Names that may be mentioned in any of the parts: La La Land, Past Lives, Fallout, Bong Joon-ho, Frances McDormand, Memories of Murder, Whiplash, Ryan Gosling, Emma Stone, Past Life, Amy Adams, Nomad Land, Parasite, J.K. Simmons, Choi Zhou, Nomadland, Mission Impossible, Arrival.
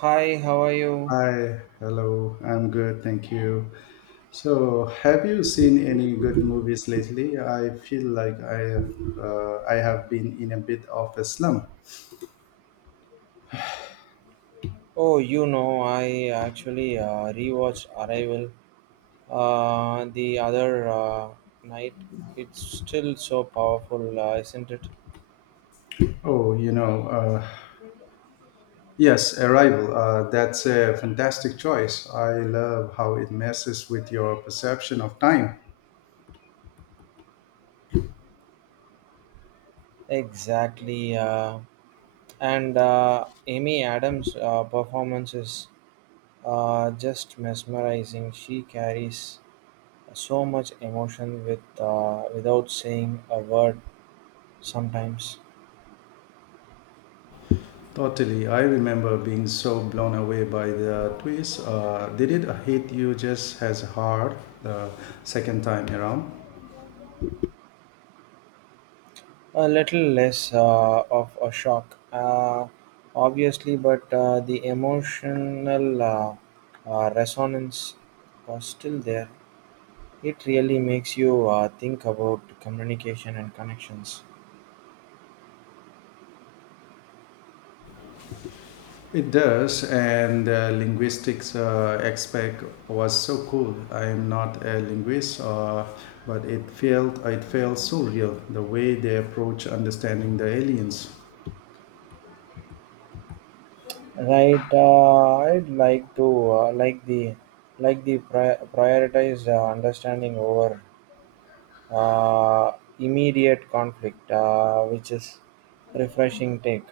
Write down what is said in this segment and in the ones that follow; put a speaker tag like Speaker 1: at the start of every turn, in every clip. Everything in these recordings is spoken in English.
Speaker 1: Hi, how are you?
Speaker 2: Hi, hello. I'm good, thank you. So, have you seen any good movies lately? I feel like I have been in a bit of a slump.
Speaker 1: Oh, you know, I actually rewatched Arrival the other night. It's still so powerful, isn't it?
Speaker 2: Oh, you know, yes, Arrival. That's a fantastic choice. I love how it messes with your perception of time.
Speaker 1: Exactly. And Amy Adams' performance is just mesmerizing. She carries so much emotion with, without saying a word sometimes.
Speaker 2: Totally. I remember being so blown away by the twist. Did it hit you just as hard the second time around?
Speaker 1: A little less of a shock, obviously, but the emotional resonance was still there. It really makes you think about communication and connections.
Speaker 2: It does, and linguistics aspect was so cool. I am not a linguist, but it felt so real the way they approach understanding the aliens.
Speaker 1: Right, I'd like to prioritized understanding over, uh, immediate conflict, which is refreshing take.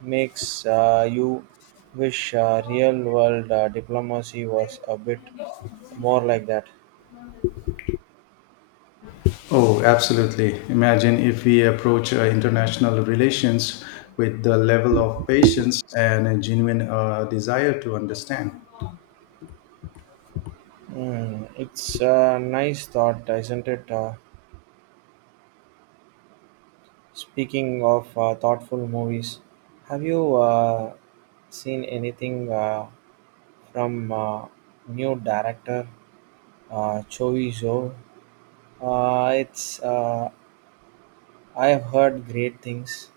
Speaker 1: Makes you wish real world diplomacy was a bit more like that.
Speaker 2: Oh, absolutely! Imagine if we approach international relations with the level of patience and a genuine desire to understand.
Speaker 1: Hmm, it's a nice thought, isn't it? Speaking of thoughtful movies, have you seen anything from new director Choi Zhou? It's I have heard great things.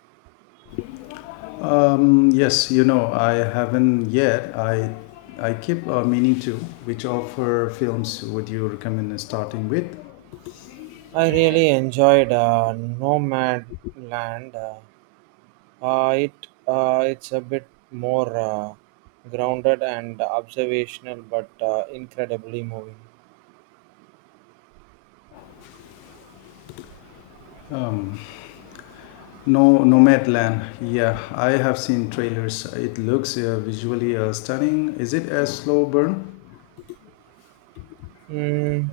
Speaker 2: Mm, yes, you know, I haven't yet. I keep meaning to. Which offer films would you recommend starting with?
Speaker 1: I really enjoyed Nomad Land. It's a bit more grounded and observational, but incredibly moving.
Speaker 2: No, Nomadland. Yeah, I have seen trailers. It looks visually stunning. Is it a slow burn?
Speaker 1: Mm,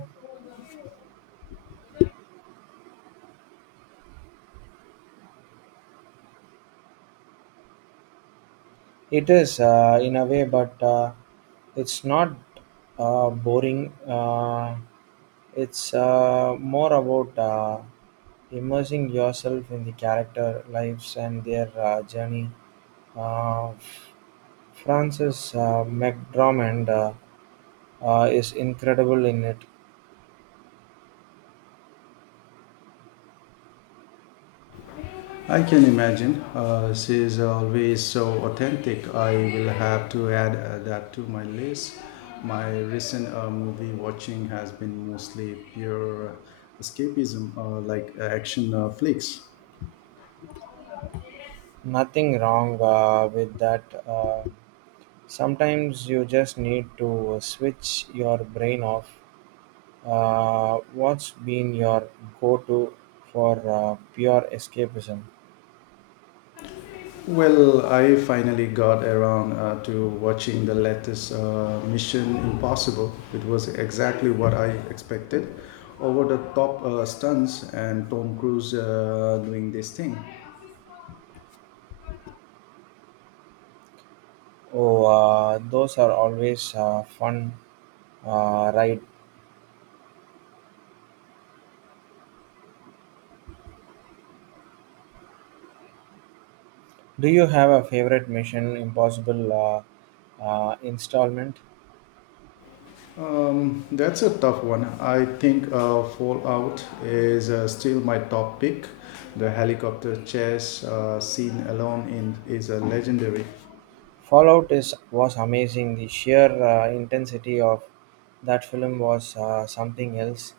Speaker 1: it is in a way, but it's not boring. It's more about immersing yourself in the character lives and their journey. Uh, Frances McDormand is incredible in it.
Speaker 2: I can imagine. She is always so authentic. I will have to add that to my list. My recent movie watching has been mostly pure escapism, like action flicks.
Speaker 1: Nothing wrong with that. Sometimes you just need to switch your brain off. What's been your go to for pure escapism?
Speaker 2: Well, I finally got around to watching the latest Mission Impossible. It was exactly what I expected. Over the top stunts and Tom Cruise doing this thing.
Speaker 1: Oh, those are always fun, right? Do you have a favorite Mission Impossible installment?
Speaker 2: That's a tough one. I think Fallout is still my top pick. The helicopter chase scene alone in is a legendary.
Speaker 1: Fallout is was amazing. The sheer intensity of that film was something else.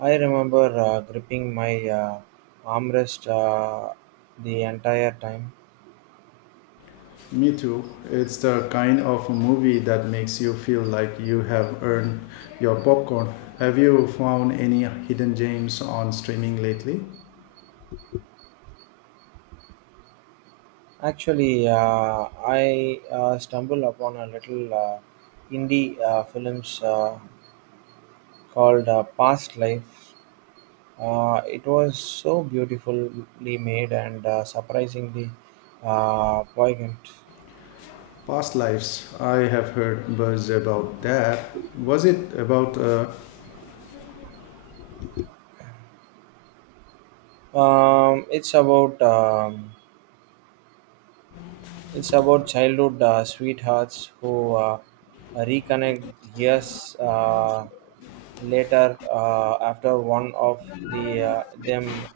Speaker 1: I remember gripping my armrest the entire time.
Speaker 2: Me too. It's the kind of movie that makes you feel like you have earned your popcorn. Have you found any hidden gems on streaming lately?
Speaker 1: Actually, I stumbled upon a little indie films called Past Life. It was so beautifully made and surprisingly poignant.
Speaker 2: Past Lives. I have heard buzz about that. Was it about?
Speaker 1: Um, it's about um, it's about childhood sweethearts who reconnect years later after one of them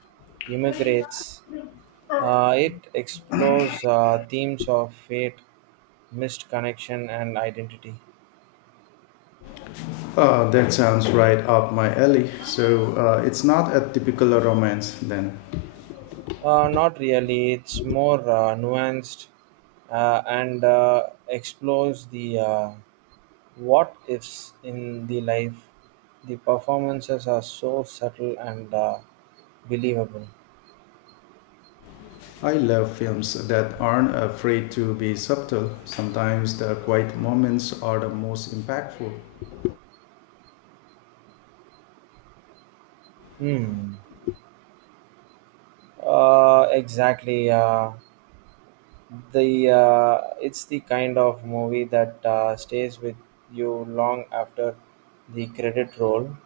Speaker 1: immigrates. It explores themes of fate, missed connection, and identity.
Speaker 2: That sounds right up my alley. So it's not a typical romance then.
Speaker 1: Not really. It's more nuanced and explores the what ifs in the life. The performances are so subtle and believable.
Speaker 2: I love films that aren't afraid to be subtle. Sometimes the quiet moments are the most impactful.
Speaker 1: Hmm. Exactly. The It's the kind of movie that stays with you long after the credit roll.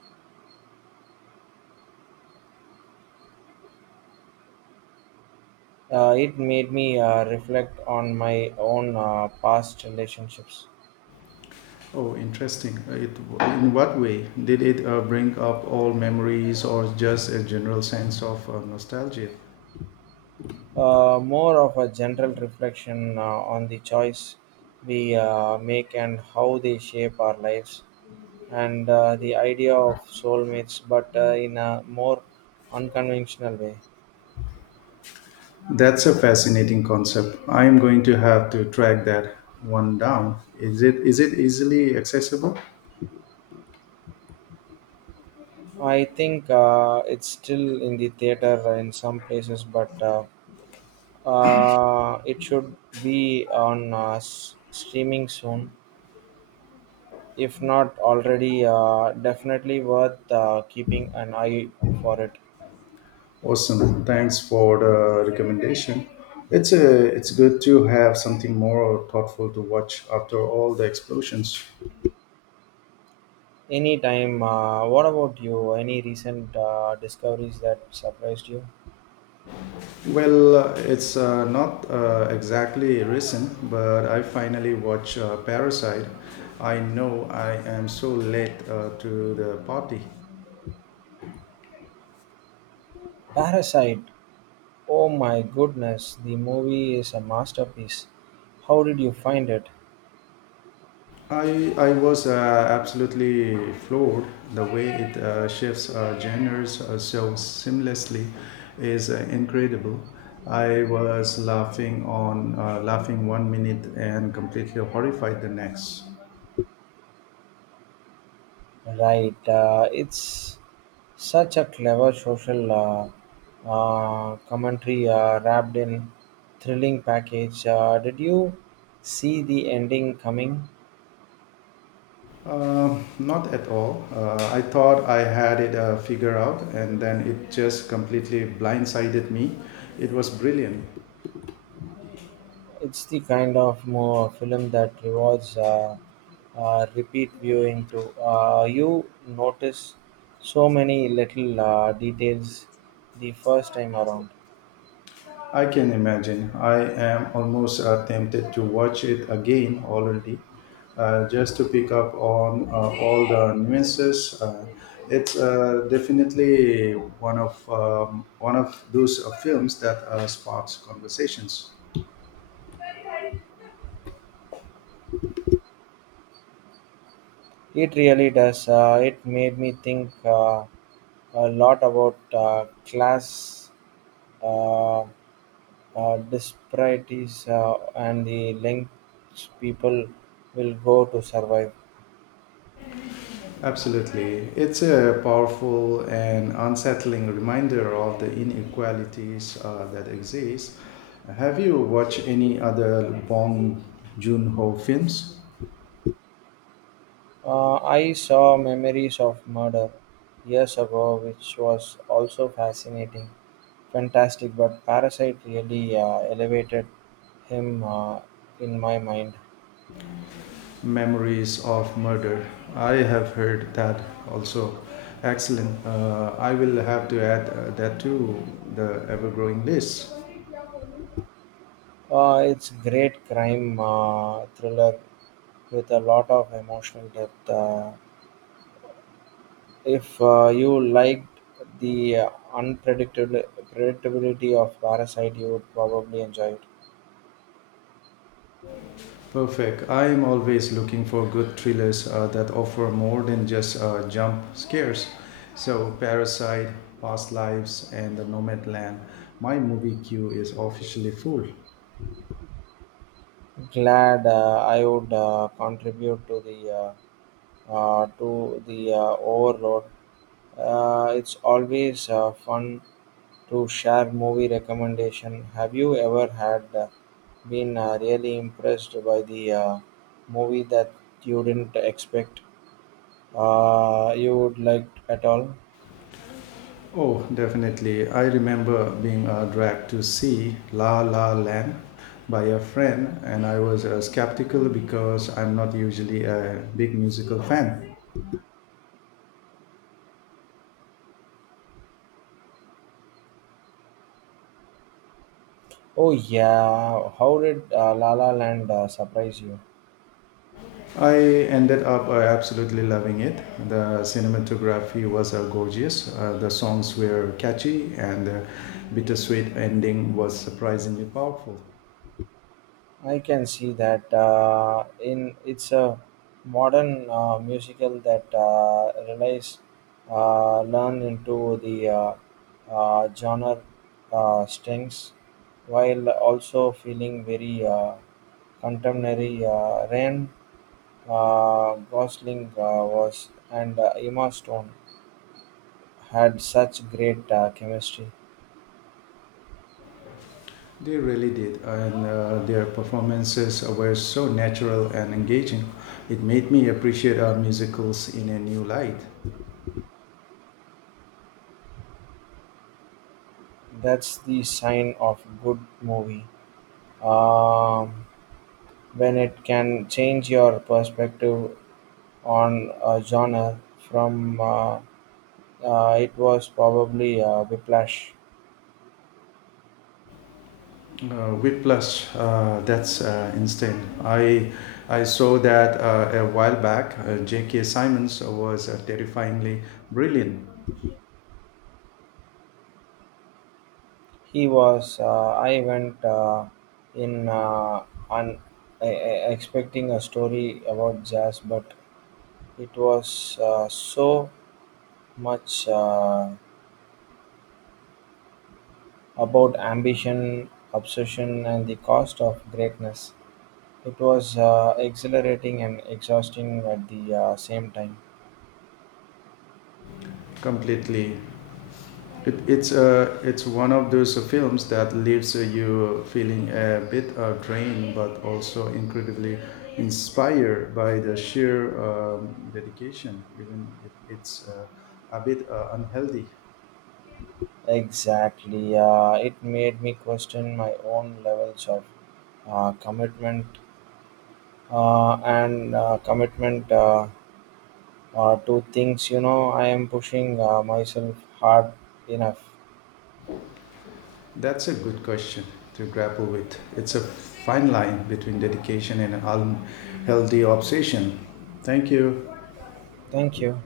Speaker 1: It made me reflect on my own past relationships.
Speaker 2: Oh, interesting. It, in what way? Did it bring up old memories or just a general sense of nostalgia?
Speaker 1: More of a general reflection on the choice we make and how they shape our lives and the idea of soulmates but in a more unconventional way.
Speaker 2: That's a fascinating concept. I am going to have to track that one down. Is it easily accessible?
Speaker 1: I think it's still in the theater in some places, but it should be on streaming soon. If not already, definitely worth keeping an eye for it.
Speaker 2: Awesome. Thanks for the recommendation. It's a, it's good to have something more thoughtful to watch after all the explosions.
Speaker 1: Anytime. What about you? Any recent discoveries that surprised you?
Speaker 2: Well, it's not exactly recent, but I finally watched Parasite. I know I am so late to the party.
Speaker 1: Parasite. Oh my goodness, the movie is a masterpiece. How did you find it?
Speaker 2: I was absolutely floored the way it shifts genres so seamlessly is incredible. I was laughing 1 minute and completely horrified the next.
Speaker 1: Right. It's such a clever social commentary wrapped in thrilling package. Did you see the ending coming?
Speaker 2: Not at all. I thought I had it figured out, and then it just completely blindsided me. It was brilliant.
Speaker 1: It's the kind of mo film that rewards repeat viewing too. You notice so many little details the first time around.
Speaker 2: I can imagine. I am almost tempted to watch it again already, just to pick up on all the nuances. It's definitely one of those films that sparks conversations.
Speaker 1: It really does. It made me think a lot about class uh, disparities and the lengths people will go to survive.
Speaker 2: Absolutely. It's a powerful and unsettling reminder of the inequalities that exist. Have you watched any other Bong Joon-ho films?
Speaker 1: I saw Memories of Murder years ago, which was also fascinating, fantastic. But Parasite really elevated him in my mind.
Speaker 2: Memories of Murder. I have heard that also. Excellent. I will have to add that to the ever-growing list.
Speaker 1: It's great crime thriller with a lot of emotional depth. If you liked the unpredictable predictability of Parasite, you would probably enjoy it.
Speaker 2: Perfect. I am always looking for good thrillers that offer more than just jump scares. So, Parasite, Past Lives, and The Nomadland. My movie queue is officially full.
Speaker 1: Glad I would contribute to the overload. It's always fun to share movie recommendation. Have you ever had been really impressed by the movie that you didn't expect? You would like at all?
Speaker 2: Oh, definitely. I remember being dragged to see La La Land by a friend, and I was skeptical because I'm not usually a big musical fan.
Speaker 1: Oh yeah, how did La La Land surprise you?
Speaker 2: I ended up absolutely loving it. The cinematography was gorgeous, the songs were catchy, and the bittersweet ending was surprisingly powerful.
Speaker 1: I can see that in it's a modern musical that relies learn into the genre strings while also feeling very contemporary. Ryan Gosling was, and Emma Stone had such great chemistry.
Speaker 2: They really did, and their performances were so natural and engaging. It made me appreciate musicals in a new light.
Speaker 1: That's the sign of good movie. Um, when it can change your perspective on a genre from it was probably whiplash.
Speaker 2: Whiplash, that's instant. I saw that a while back. J.K. Simmons was terrifyingly brilliant
Speaker 1: He was I went in un- e- e- expecting a story about jazz, but it was so much about ambition, obsession, and the cost of greatness. It was exhilarating and exhausting at the same time.
Speaker 2: completely. It's it's one of those films that leaves you feeling a bit drained, but also incredibly inspired by the sheer dedication, even if it's a bit unhealthy.
Speaker 1: Exactly. It made me question my own levels of uh, commitment commitment to things. You know, I am pushing myself hard enough.
Speaker 2: That's a good question to grapple with. It's a fine line between dedication and unhealthy obsession. Thank you.
Speaker 1: Thank you.